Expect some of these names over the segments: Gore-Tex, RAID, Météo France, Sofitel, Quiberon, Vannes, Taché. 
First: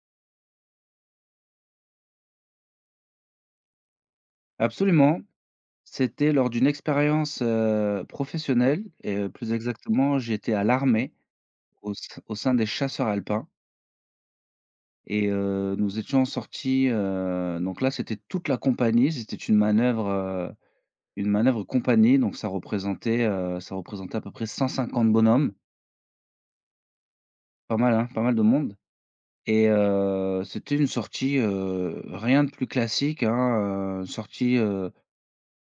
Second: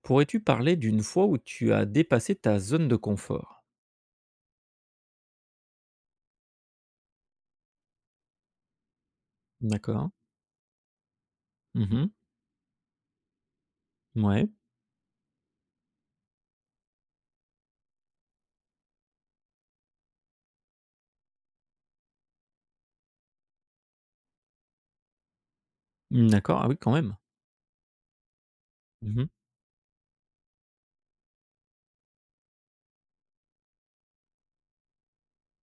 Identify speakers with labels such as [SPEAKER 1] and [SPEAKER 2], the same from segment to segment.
[SPEAKER 1] Pourrais-tu parler d'une fois où tu as dépassé ta zone de confort?
[SPEAKER 2] Absolument. C'était lors d'une expérience, professionnelle et plus
[SPEAKER 1] D'accord.
[SPEAKER 2] exactement, j'étais à l'armée,
[SPEAKER 1] Mmh.
[SPEAKER 2] au sein des chasseurs alpins
[SPEAKER 1] Ouais.
[SPEAKER 2] et nous étions sortis, donc là, c'était toute la compagnie. C'était une manœuvre compagnie, donc ça représentait à peu près 150 bonhommes.
[SPEAKER 1] Mmh, d'accord. Ah oui, quand même.
[SPEAKER 2] Pas mal, hein, pas mal de monde
[SPEAKER 1] Mmh.
[SPEAKER 2] et c'était une sortie, rien de plus classique, hein, sortie,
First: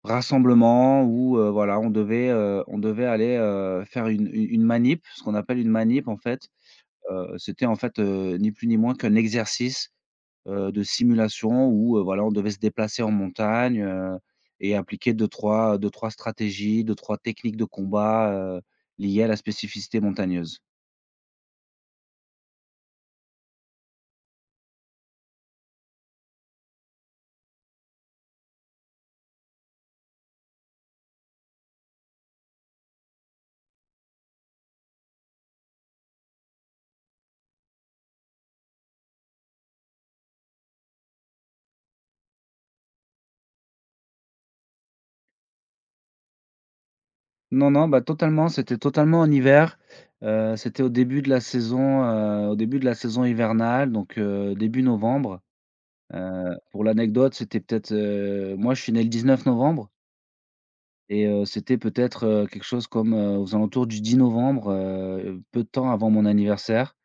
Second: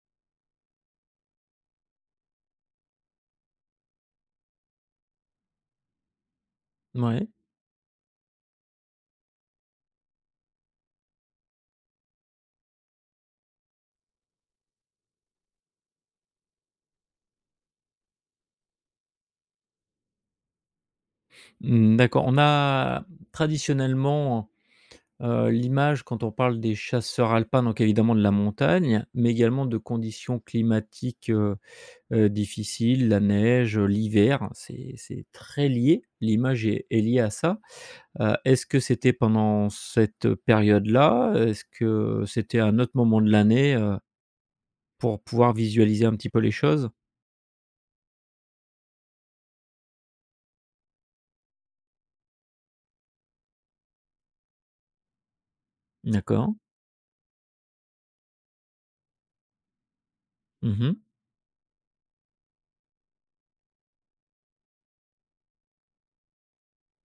[SPEAKER 2] rassemblement où, voilà, on devait aller, faire une manip, ce qu'on appelle une manip en fait.
[SPEAKER 1] Ouais.
[SPEAKER 2] C'était en fait, ni plus ni moins qu'un exercice, de simulation où, voilà, on devait se déplacer en montagne, et appliquer deux trois stratégies, deux trois techniques de combat, liées à la spécificité montagneuse.
[SPEAKER 1] Mmh, d'accord. On a traditionnellement, l'image quand on parle des chasseurs alpins, donc évidemment de la montagne, mais également de conditions climatiques, difficiles, la neige, l'hiver. C'est très lié. L'image est liée à ça. Est-ce que c'était pendant cette période-là? Est-ce que c'était à un autre moment de l'année, pour pouvoir visualiser un petit peu les choses?
[SPEAKER 2] Non, non, bah, totalement, c'était totalement en hiver. C'était au début de la saison hivernale, donc début novembre.
[SPEAKER 1] D'accord.
[SPEAKER 2] Pour l'anecdote, c'était peut-être, moi je suis né le 19 novembre
[SPEAKER 1] Mmh.
[SPEAKER 2] et c'était peut-être, quelque chose comme, aux alentours du 10 novembre, peu de temps avant mon anniversaire.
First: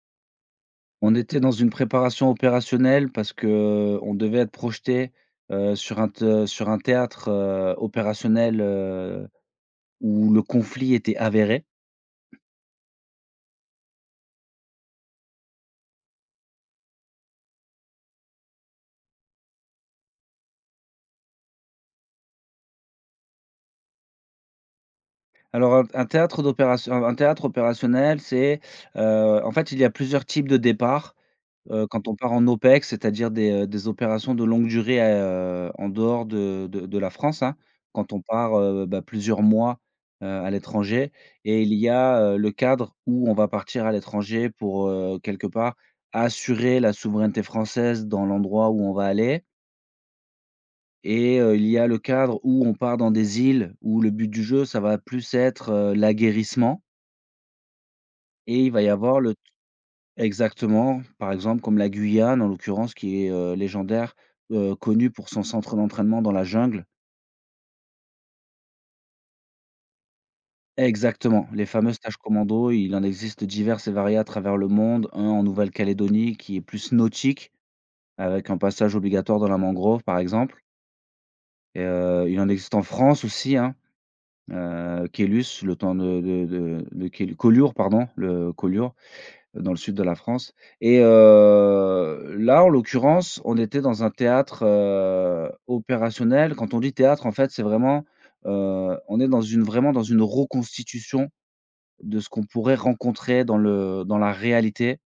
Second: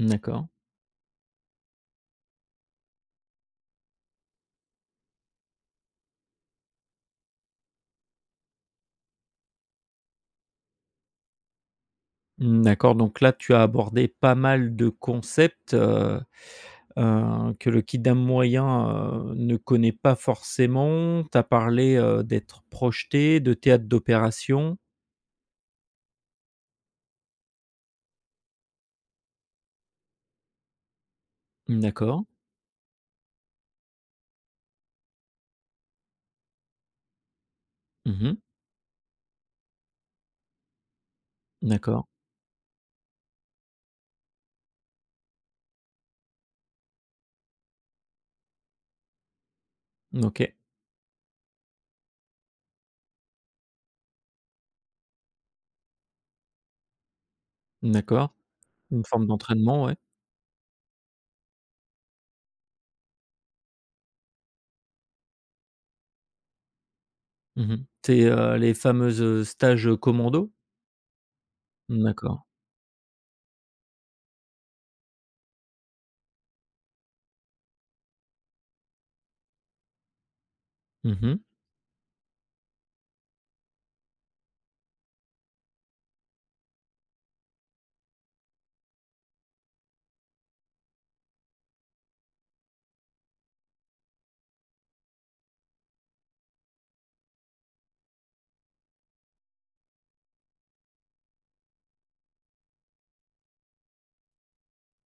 [SPEAKER 1] D'accord.
[SPEAKER 2] On était dans une préparation opérationnelle parce que on devait être projeté, sur un théâtre, opérationnel, où le conflit était avéré.
[SPEAKER 1] Mmh, d'accord, donc là, tu as abordé pas mal de concepts, que le kidam moyen, ne connaît pas forcément. Tu as parlé, d'être projeté, de théâtre d'opération.
[SPEAKER 2] Alors un théâtre opérationnel, c'est, en fait, il y a plusieurs types de départs. Quand on
[SPEAKER 1] D'accord.
[SPEAKER 2] part en OPEX, c'est-à-dire des opérations de longue durée, en dehors de la France, hein. Quand on
[SPEAKER 1] Mmh.
[SPEAKER 2] part, bah, plusieurs mois, à l'étranger et il y
[SPEAKER 1] D'accord.
[SPEAKER 2] a, le cadre où on va partir à l'étranger pour, quelque part, assurer la souveraineté française dans l'endroit où on va aller
[SPEAKER 1] OK.
[SPEAKER 2] et il y a le cadre où on part dans des îles où le but du jeu, ça va plus être, l'aguerrissement
[SPEAKER 1] D'accord.
[SPEAKER 2] et il va y
[SPEAKER 1] Une
[SPEAKER 2] avoir
[SPEAKER 1] forme
[SPEAKER 2] le
[SPEAKER 1] d'entraînement, ouais.
[SPEAKER 2] Exactement. Par exemple, comme la Guyane, en l'occurrence, qui est, légendaire, connue pour son centre d'entraînement dans la jungle.
[SPEAKER 1] Mmh. C'est, les fameuses, stages, commando?
[SPEAKER 2] Exactement, les fameux stages
[SPEAKER 1] D'accord.
[SPEAKER 2] commando, il en existe divers et variés à travers le monde. Un en Nouvelle-Calédonie qui est plus nautique, avec un passage obligatoire dans la mangrove, par exemple.
[SPEAKER 1] Mmh.
[SPEAKER 2] Et il en existe en France aussi, hein, Célus, le temps de Cél Collioure, pardon, le Collioure. Dans le sud de la France et là, en l'occurrence, on était dans un théâtre, opérationnel. Quand on dit théâtre, en fait, c'est vraiment, on est dans une vraiment dans une reconstitution de ce qu'on pourrait rencontrer dans la réalité,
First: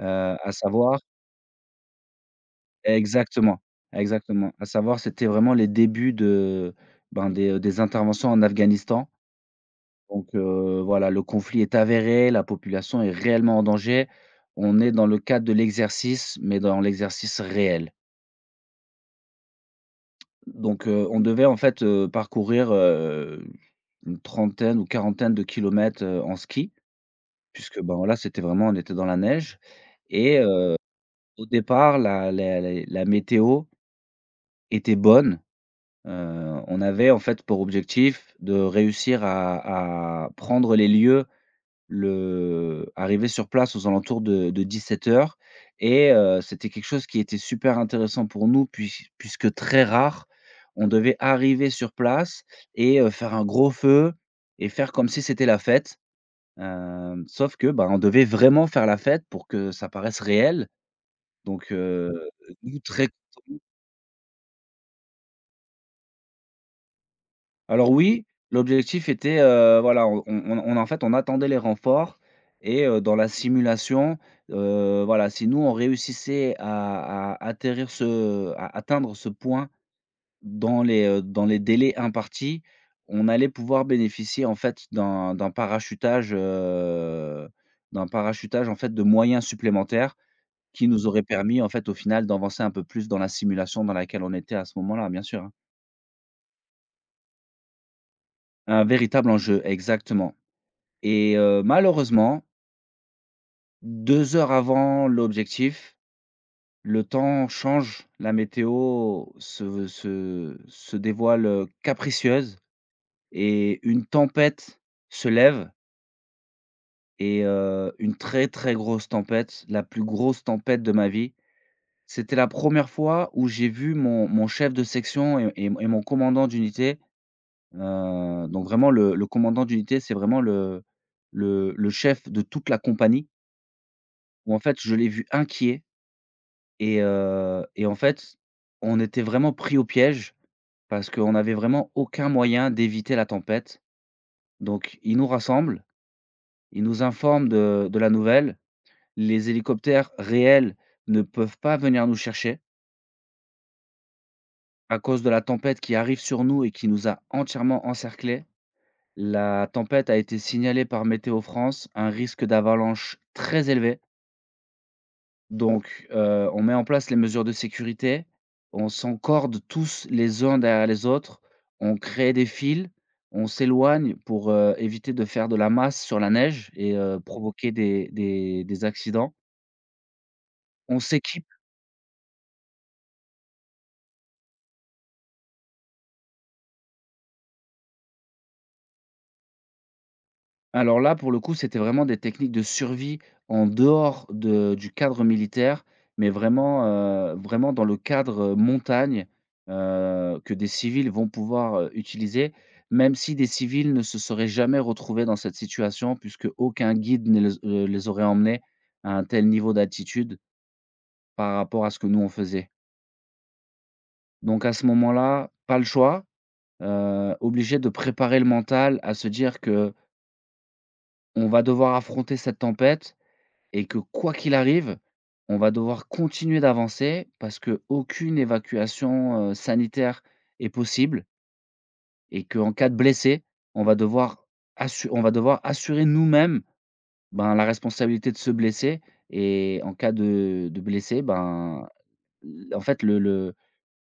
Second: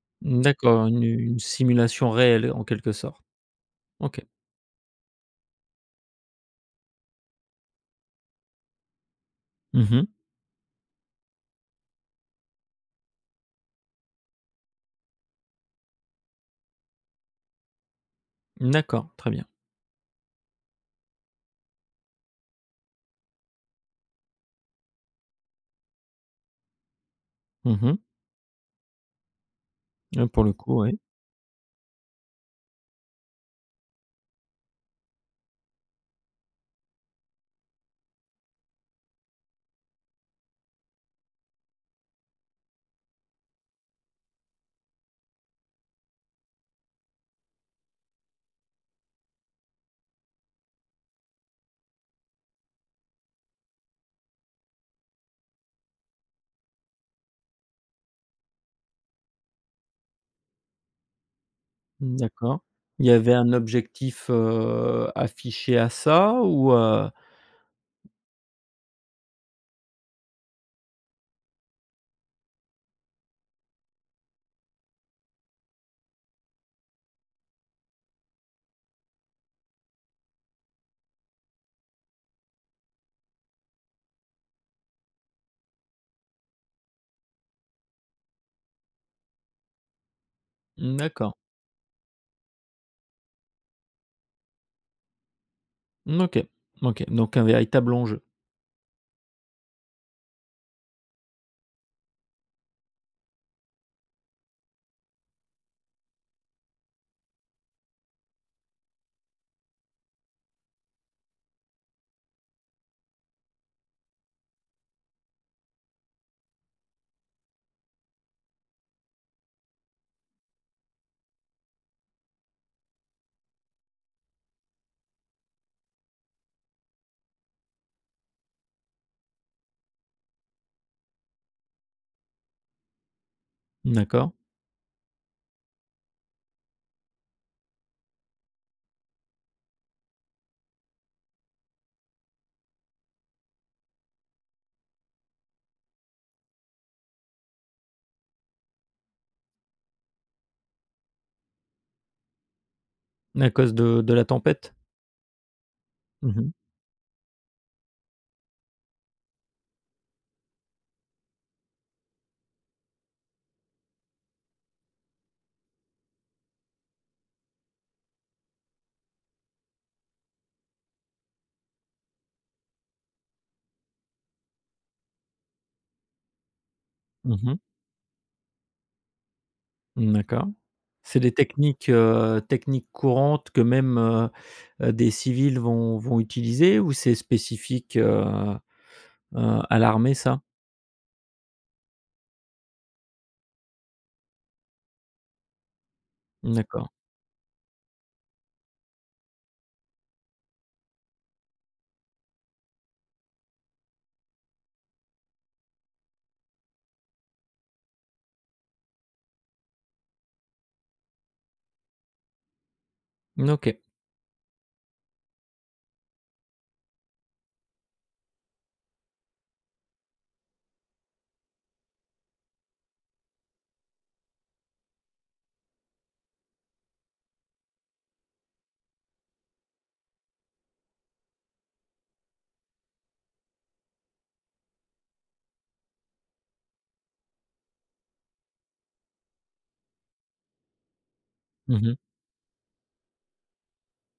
[SPEAKER 2] heu, à
[SPEAKER 1] D'accord,
[SPEAKER 2] savoir
[SPEAKER 1] une simulation réelle en quelque sorte.
[SPEAKER 2] exactement,
[SPEAKER 1] OK.
[SPEAKER 2] exactement, à savoir, c'était vraiment les débuts de, ben, des interventions en Afghanistan.
[SPEAKER 1] Mmh mh.
[SPEAKER 2] Donc voilà, le conflit est avéré, la population est réellement en danger. On est dans le cadre de l'exercice, mais dans l'exercice réel.
[SPEAKER 1] D'accord, très bien.
[SPEAKER 2] Donc on devait en fait, parcourir, une trentaine ou quarantaine de kilomètres, en ski
[SPEAKER 1] Mmh
[SPEAKER 2] puisque, ben,
[SPEAKER 1] mh.
[SPEAKER 2] voilà, c'était vraiment on était dans la neige
[SPEAKER 1] Heu,
[SPEAKER 2] et
[SPEAKER 1] pour le coup, oui.
[SPEAKER 2] au départ, la météo était bonne. On avait en fait pour objectif de réussir à prendre les lieux. Le Arrivé sur place aux alentours de 17 h et c'était quelque chose qui était super intéressant pour nous puisque très rare. On devait arriver sur place et faire un gros feu et faire comme si c'était la fête. Sauf que, bah, on devait vraiment faire la fête pour que ça paraisse réel. Donc
[SPEAKER 1] D'accord.
[SPEAKER 2] nous
[SPEAKER 1] Il
[SPEAKER 2] très
[SPEAKER 1] y avait un objectif, affiché à ça ou?
[SPEAKER 2] Alors oui, l'objectif était, voilà, on en fait, on attendait les renforts et dans la simulation, voilà, si nous on réussissait à atteindre ce point dans les délais impartis, on allait pouvoir bénéficier, en fait, d'un parachutage, d'un parachutage, en fait, de moyens supplémentaires qui nous auraient
[SPEAKER 1] D'accord.
[SPEAKER 2] permis, en fait, au final, d'avancer un peu plus dans la simulation dans laquelle on était à ce moment-là, bien sûr, hein.
[SPEAKER 1] Mmh, OK. OK, donc un véritable enjeu.
[SPEAKER 2] Un véritable enjeu, exactement. Et malheureusement, 2 heures avant l'objectif, le temps change, la météo se dévoile, capricieuse et une tempête se lève et une très, très grosse tempête, la plus grosse tempête de ma vie. C'était la première fois où j'ai vu mon chef de section et mon commandant d'unité, donc vraiment le commandant d'unité, c'est vraiment le chef de toute la compagnie
[SPEAKER 1] D'accord.
[SPEAKER 2] où en fait je l'ai vu inquiet. Et en fait, on était vraiment pris au piège parce qu'on avait vraiment aucun moyen d'éviter la tempête. Donc ils nous rassemblent, ils nous informent de la nouvelle. Les hélicoptères réels ne peuvent pas venir nous chercher
[SPEAKER 1] À cause de la tempête?
[SPEAKER 2] à cause de la tempête qui arrive
[SPEAKER 1] Mmh
[SPEAKER 2] sur
[SPEAKER 1] mh.
[SPEAKER 2] nous et qui nous a entièrement encerclés. La tempête a été signalée par Météo France, un risque d'avalanche très élevé. Donc, on met en place les mesures de sécurité, on s'encorde tous les uns derrière les autres, on crée des fils. On s'éloigne pour, éviter de faire de la masse sur la neige et
[SPEAKER 1] Mmh mh.
[SPEAKER 2] provoquer des accidents.
[SPEAKER 1] Mmh, d'accord.
[SPEAKER 2] On
[SPEAKER 1] C'est des
[SPEAKER 2] s'équipe.
[SPEAKER 1] techniques, techniques courantes que même, des civils vont utiliser ou c'est spécifique, à l'armée ça?
[SPEAKER 2] Alors là, pour le coup, c'était vraiment des techniques de survie en dehors de du cadre militaire, mais vraiment,
[SPEAKER 1] D'accord.
[SPEAKER 2] vraiment dans le cadre, montagne, que des civils vont pouvoir, utiliser, même si des civils ne se seraient jamais retrouvés dans cette situation puisque aucun guide ne les aurait emmenés à un tel niveau d'altitude par rapport à ce que nous on faisait.
[SPEAKER 1] Mmh, OK.
[SPEAKER 2] Donc à ce moment-là, pas le choix, obligé de préparer le mental à se dire que on va devoir affronter cette tempête. Et que quoi qu'il arrive, on va devoir continuer d'avancer parce que aucune évacuation, sanitaire est possible et qu'en cas de blessé, on va devoir on va devoir assurer nous-mêmes, ben, la responsabilité de se blesser et en cas de blessé,
[SPEAKER 1] Mmh
[SPEAKER 2] ben,
[SPEAKER 1] mh.
[SPEAKER 2] l en fait, le le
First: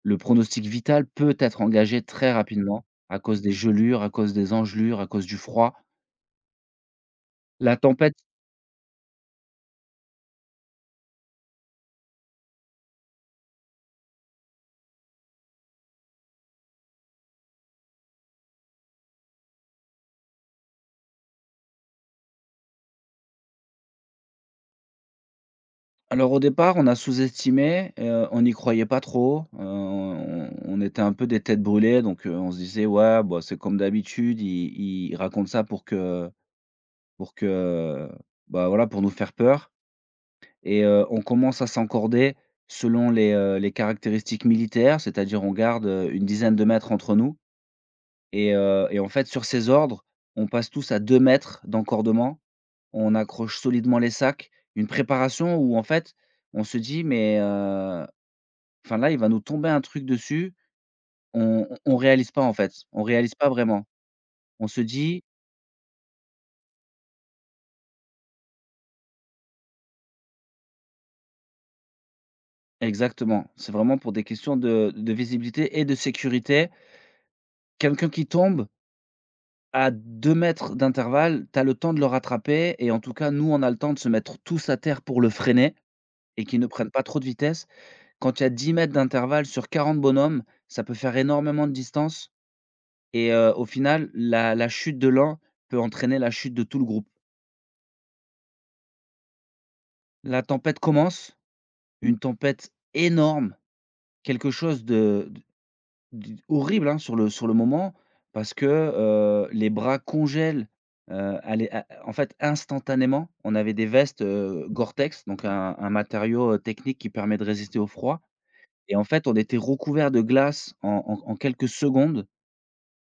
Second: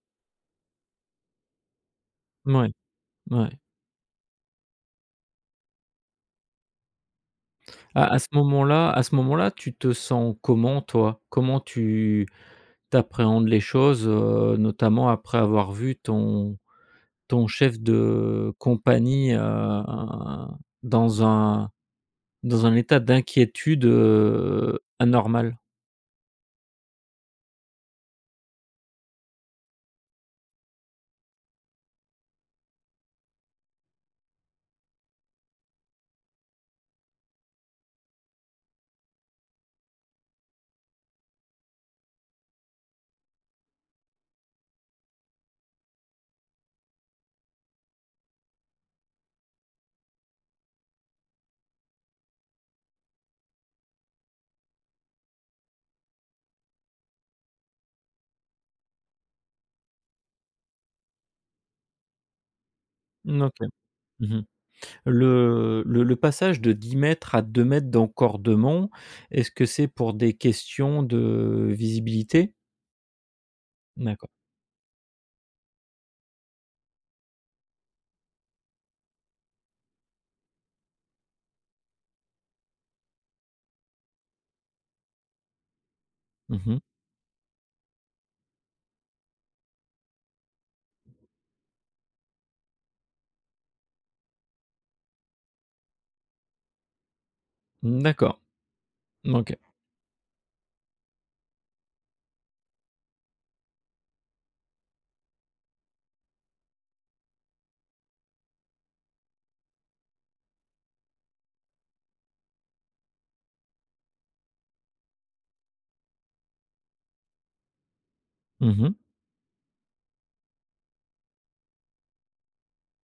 [SPEAKER 2] le pronostic vital peut être engagé très
[SPEAKER 1] Mouais,
[SPEAKER 2] rapidement à cause
[SPEAKER 1] ouais.
[SPEAKER 2] des gelures, à cause des engelures, à cause du froid. La
[SPEAKER 1] À
[SPEAKER 2] tempête
[SPEAKER 1] à ce moment-là à ce moment-là, tu te sens comment toi? Comment tu t'appréhendes les choses, notamment après avoir vu ton chef de compagnie, dans un dans un état d'inquiétude, anormal?
[SPEAKER 2] Alors au départ, on a sous-estimé, on n'y croyait pas trop, on était un peu des têtes brûlées donc on se disait : « Ouais, bah, c'est comme d'habitude, ils racontent ça pour que, bah, voilà, pour nous faire peur » et on commence à s'encorder selon les caractéristiques militaires, c'est-à-dire on garde, une dizaine de mètres entre nous et en fait, sur ces ordres, on passe tous à 2 mètres d'encordement, on accroche solidement les sacs. Une préparation où en fait, on se dit : « Mais» Enfin, là, il va nous tomber un truc dessus, on réalise pas, en fait. On réalise
[SPEAKER 1] Mmh,
[SPEAKER 2] pas
[SPEAKER 1] OK.
[SPEAKER 2] vraiment.
[SPEAKER 1] Mmh.
[SPEAKER 2] On se dit
[SPEAKER 1] Le passage de 10 mètres à 2 mètres d'encordement, est-ce que c'est pour des questions de visibilité?
[SPEAKER 2] Exactement, c'est vraiment pour des
[SPEAKER 1] D'accord.
[SPEAKER 2] questions de visibilité et de sécurité. Quelqu'un qui tombe à 2 mètres d'intervalle, tu as le temps de le rattraper et en tout cas, nous, on a le temps de se mettre tous à terre pour le freiner et qu'il ne
[SPEAKER 1] Mmh.
[SPEAKER 2] prenne pas trop de vitesse. Quand il y a 10 mètres d'intervalle sur 40 bonhommes, ça peut faire énormément de distance et au final, la chute de l'un peut entraîner la chute de tout le groupe.
[SPEAKER 1] D'accord. OK.
[SPEAKER 2] La tempête commence. Une tempête énorme, quelque chose de d d horrible, hein, sur le moment parce que, les bras congèlent, heu, à les à en fait, instantanément. On avait des vestes, Gore-Tex, donc un matériau, technique qui permet de résister au froid
[SPEAKER 1] Mmh.
[SPEAKER 2] et en fait, on était recouverts de glace en quelques secondes.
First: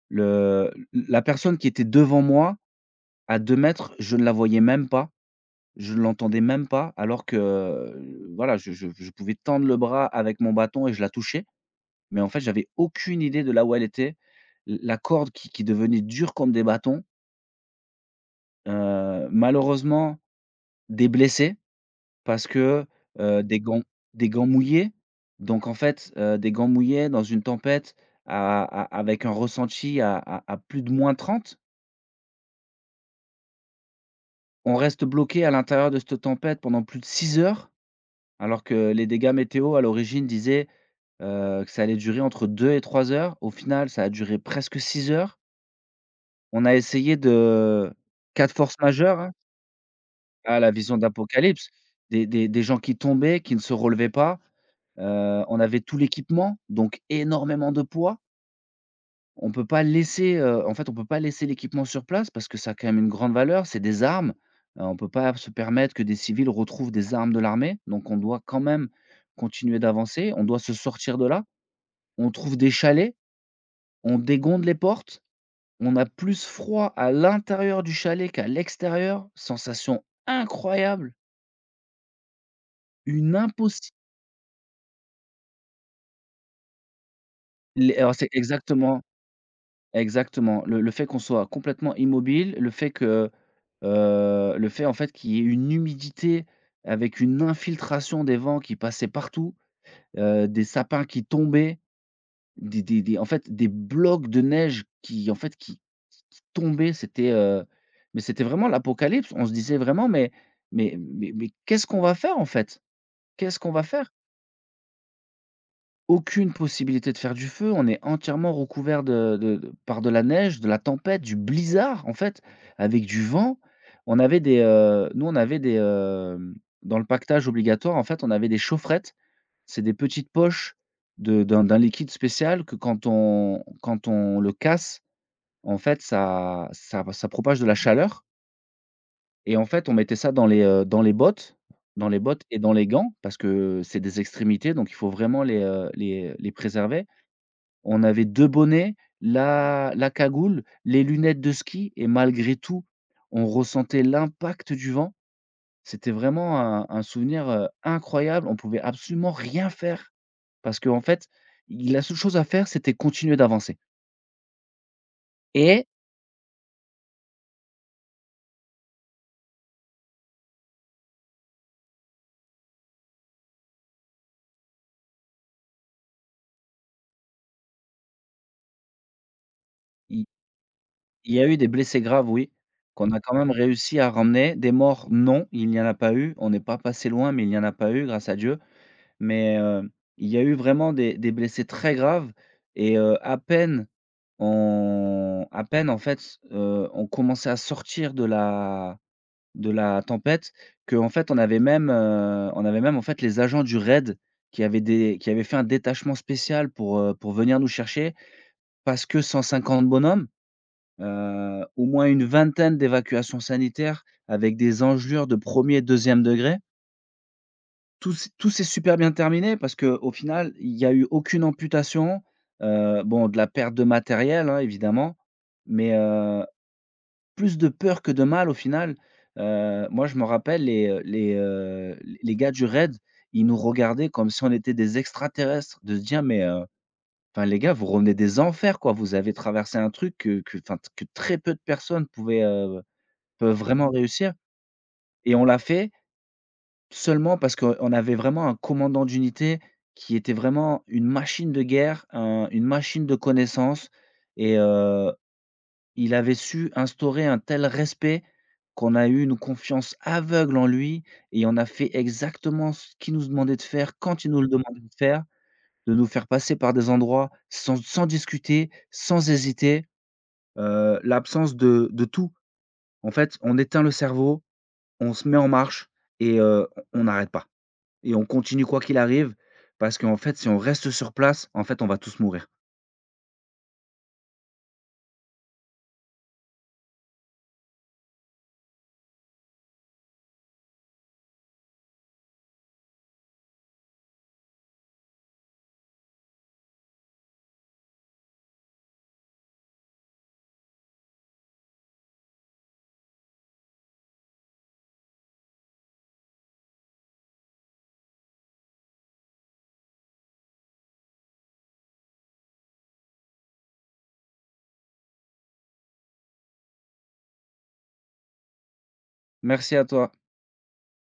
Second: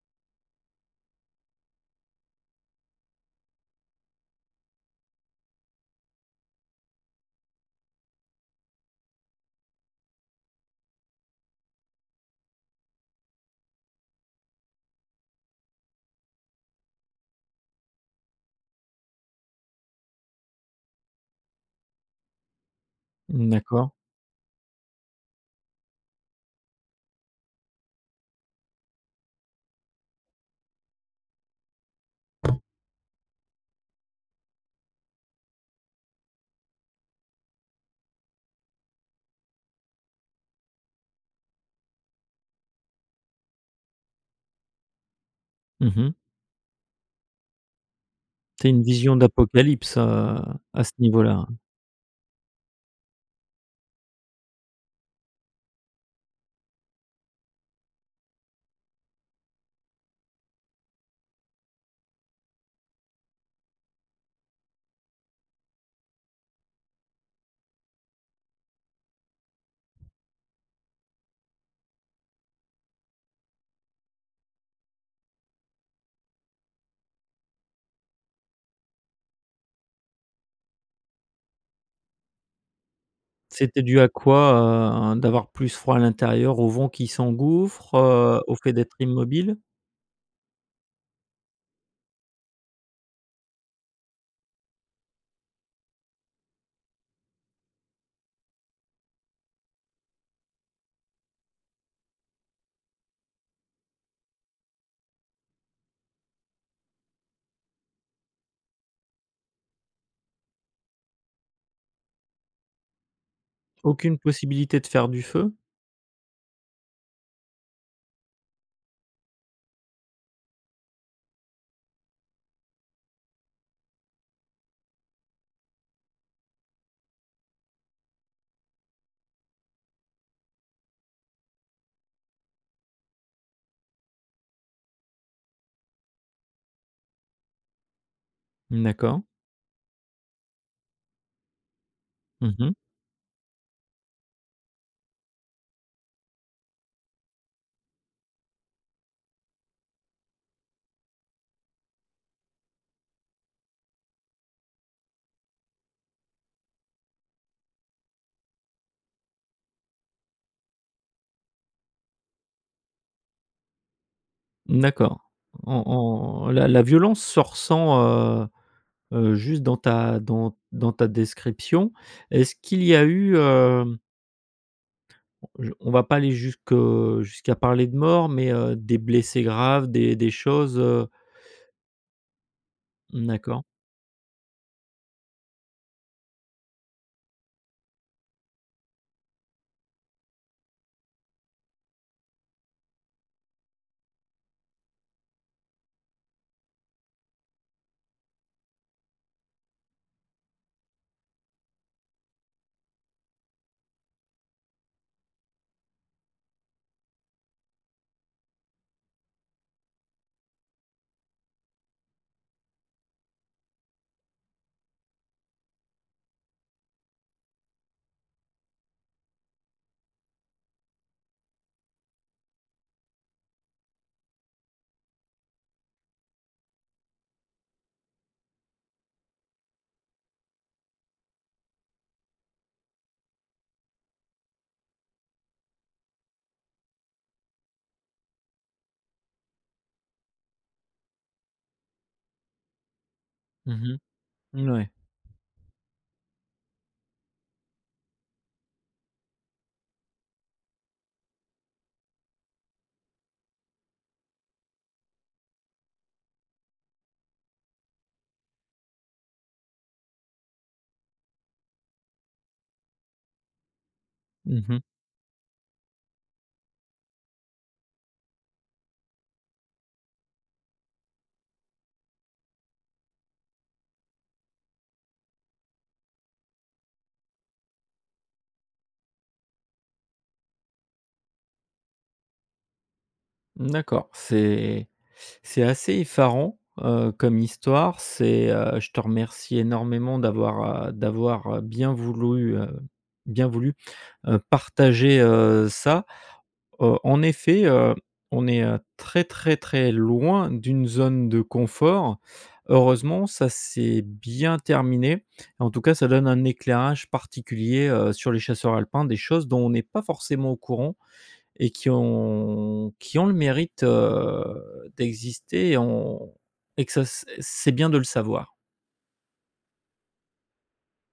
[SPEAKER 2] Le la personne qui était devant moi à 2 mètres, je ne la voyais même pas, je ne l'entendais même pas alors que, voilà, je pouvais tendre le bras avec mon bâton et je la touchais. Mais en fait, j'avais aucune idée de là où elle était. L La corde qui devenait dure comme des bâtons, malheureusement des blessés parce que, heu, des gants
[SPEAKER 1] D'accord.
[SPEAKER 2] des gants mouillés. Donc en fait, des gants mouillés dans une tempête à avec un ressenti à plus de -30. On reste bloqué à l'intérieur de cette tempête pendant plus de 6 heures, alors que les dégâts météo à l'origine disaient, que ça allait durer entre 2 et 3 heures. Au final, ça a duré presque 6 heures.
[SPEAKER 1] Mmh.
[SPEAKER 2] On a essayé de 4
[SPEAKER 1] Tu as
[SPEAKER 2] forces
[SPEAKER 1] une vision
[SPEAKER 2] majeures, hein.
[SPEAKER 1] d'apocalypse,
[SPEAKER 2] Ah, la
[SPEAKER 1] à ce
[SPEAKER 2] vision
[SPEAKER 1] niveau-là.
[SPEAKER 2] d'Apocalypse, des gens qui tombaient, qui ne se relevaient pas. On avait tout l'équipement, donc énormément de poids. On peut pas laisser, on peut pas laisser l'équipement sur place parce que ça a quand même une grande valeur, c'est des armes. On peut pas se permettre que des civils retrouvent des armes de l'armée, donc on doit quand même continuer d'avancer, on doit se sortir de là. On trouve des chalets, on dégonde les portes. On a plus froid à l'intérieur du chalet qu'à l'extérieur, sensation incroyable, une
[SPEAKER 1] C'était
[SPEAKER 2] impossible.
[SPEAKER 1] dû à quoi, d'avoir plus froid à l'intérieur, au vent qui s'engouffre,
[SPEAKER 2] Alors c'est
[SPEAKER 1] au fait d'être immobile?
[SPEAKER 2] exactement. Le fait qu'on soit complètement immobile, le fait en fait qu'il y ait une humidité avec une infiltration des vents qui passaient partout, des sapins qui tombaient. Des blocs de neige qui tombaient, mais c'était vraiment l'apocalypse. On se disait vraiment: «Mais mais qu'est-ce qu'on va faire, en fait? Qu'est-ce qu'on va faire?»
[SPEAKER 1] Aucune possibilité de faire du feu?
[SPEAKER 2] Aucune possibilité de faire du feu, on est entièrement recouvert de par de la neige, de la tempête, du blizzard, en fait, avec du vent. On avait des, nous, on avait des, dans le pactage obligatoire, en fait, on avait des chaufferettes, c'est des petites poches de d'un d'un liquide spécial que quand on le casse, en fait, ça propage de la chaleur
[SPEAKER 1] D'accord.
[SPEAKER 2] et en fait, on mettait ça dans dans les bottes, dans les bottes
[SPEAKER 1] Mmh
[SPEAKER 2] et
[SPEAKER 1] mh.
[SPEAKER 2] dans les gants parce que c'est des extrémités, donc il faut vraiment les les préserver. On avait 2 bonnets, la cagoule, les lunettes de ski et malgré tout, on ressentait l'impact du vent. C'était vraiment un souvenir, incroyable. On pouvait absolument rien faire. Parce qu'en fait, il la seule chose à faire, c'était continuer d'avancer
[SPEAKER 1] D'accord.
[SPEAKER 2] et
[SPEAKER 1] En en la violence se ressent, heu juste dans ta description. Est-ce qu'il y a eu, je on va pas aller jusque jusqu'à parler de mort, mais des blessés graves, des
[SPEAKER 2] il
[SPEAKER 1] des choses.
[SPEAKER 2] il y a eu des blessés graves, oui, qu'on a quand même
[SPEAKER 1] D'accord.
[SPEAKER 2] réussi à ramener. Des morts, non, il n'y en a pas eu. On n'est pas passé loin, mais il n'y en a pas eu, grâce à Dieu. Mais, il y a eu vraiment des blessés très graves et à peine on à peine, en fait, on commençait à sortir de la tempête, que en fait, on avait même, en fait, les agents du raid qui avaient fait un détachement spécial pour venir nous chercher. Parce que 150 bonhommes, au moins une vingtaine d'évacuations sanitaires avec des engelures de premier er 2 degré. Tout s'est super bien terminé parce que au final, il y a eu aucune amputation, bon, de la perte de matériel, hein, évidemment, mais plus de peur que de mal au final. Moi je me rappelle les gars du raid, ils nous regardaient comme si on était des extraterrestres, de se dire: «Mais, enfin les gars, vous revenez des enfers quoi, vous avez traversé un truc que très peu de personnes peuvent
[SPEAKER 1] Mmh
[SPEAKER 2] vraiment
[SPEAKER 1] mh.
[SPEAKER 2] réussir»
[SPEAKER 1] Mouais.
[SPEAKER 2] et on l'a fait seulement parce qu'on avait vraiment un commandant d'unité qui était vraiment une machine de guerre, un une machine de connaissances et il avait su instaurer un tel respect qu'on a eu une confiance aveugle en lui et on a fait exactement ce qu'il nous demandait de faire quand il nous le demandait
[SPEAKER 1] Mmh.
[SPEAKER 2] de faire, de nous faire passer par des endroits sans discuter, sans hésiter, l'absence de tout. En fait, on éteint le cerveau, on se met en marche et on n'arrête pas et on continue quoi qu'il arrive parce qu'en fait, si on reste sur place, en fait, on va tous mourir.
[SPEAKER 1] D'accord. C'est assez effarant, comme histoire. Je te remercie énormément d'avoir, bien voulu, partager, ça. En effet, on est, très, très, très loin d'une zone de confort. Heureusement, ça s'est bien terminé. En tout cas, ça donne un éclairage particulier, sur les chasseurs alpins, des choses dont on n'est pas forcément au courant. Et qui ont le mérite, d'exister et que ça, c'est bien de le savoir.
[SPEAKER 2] Merci à toi.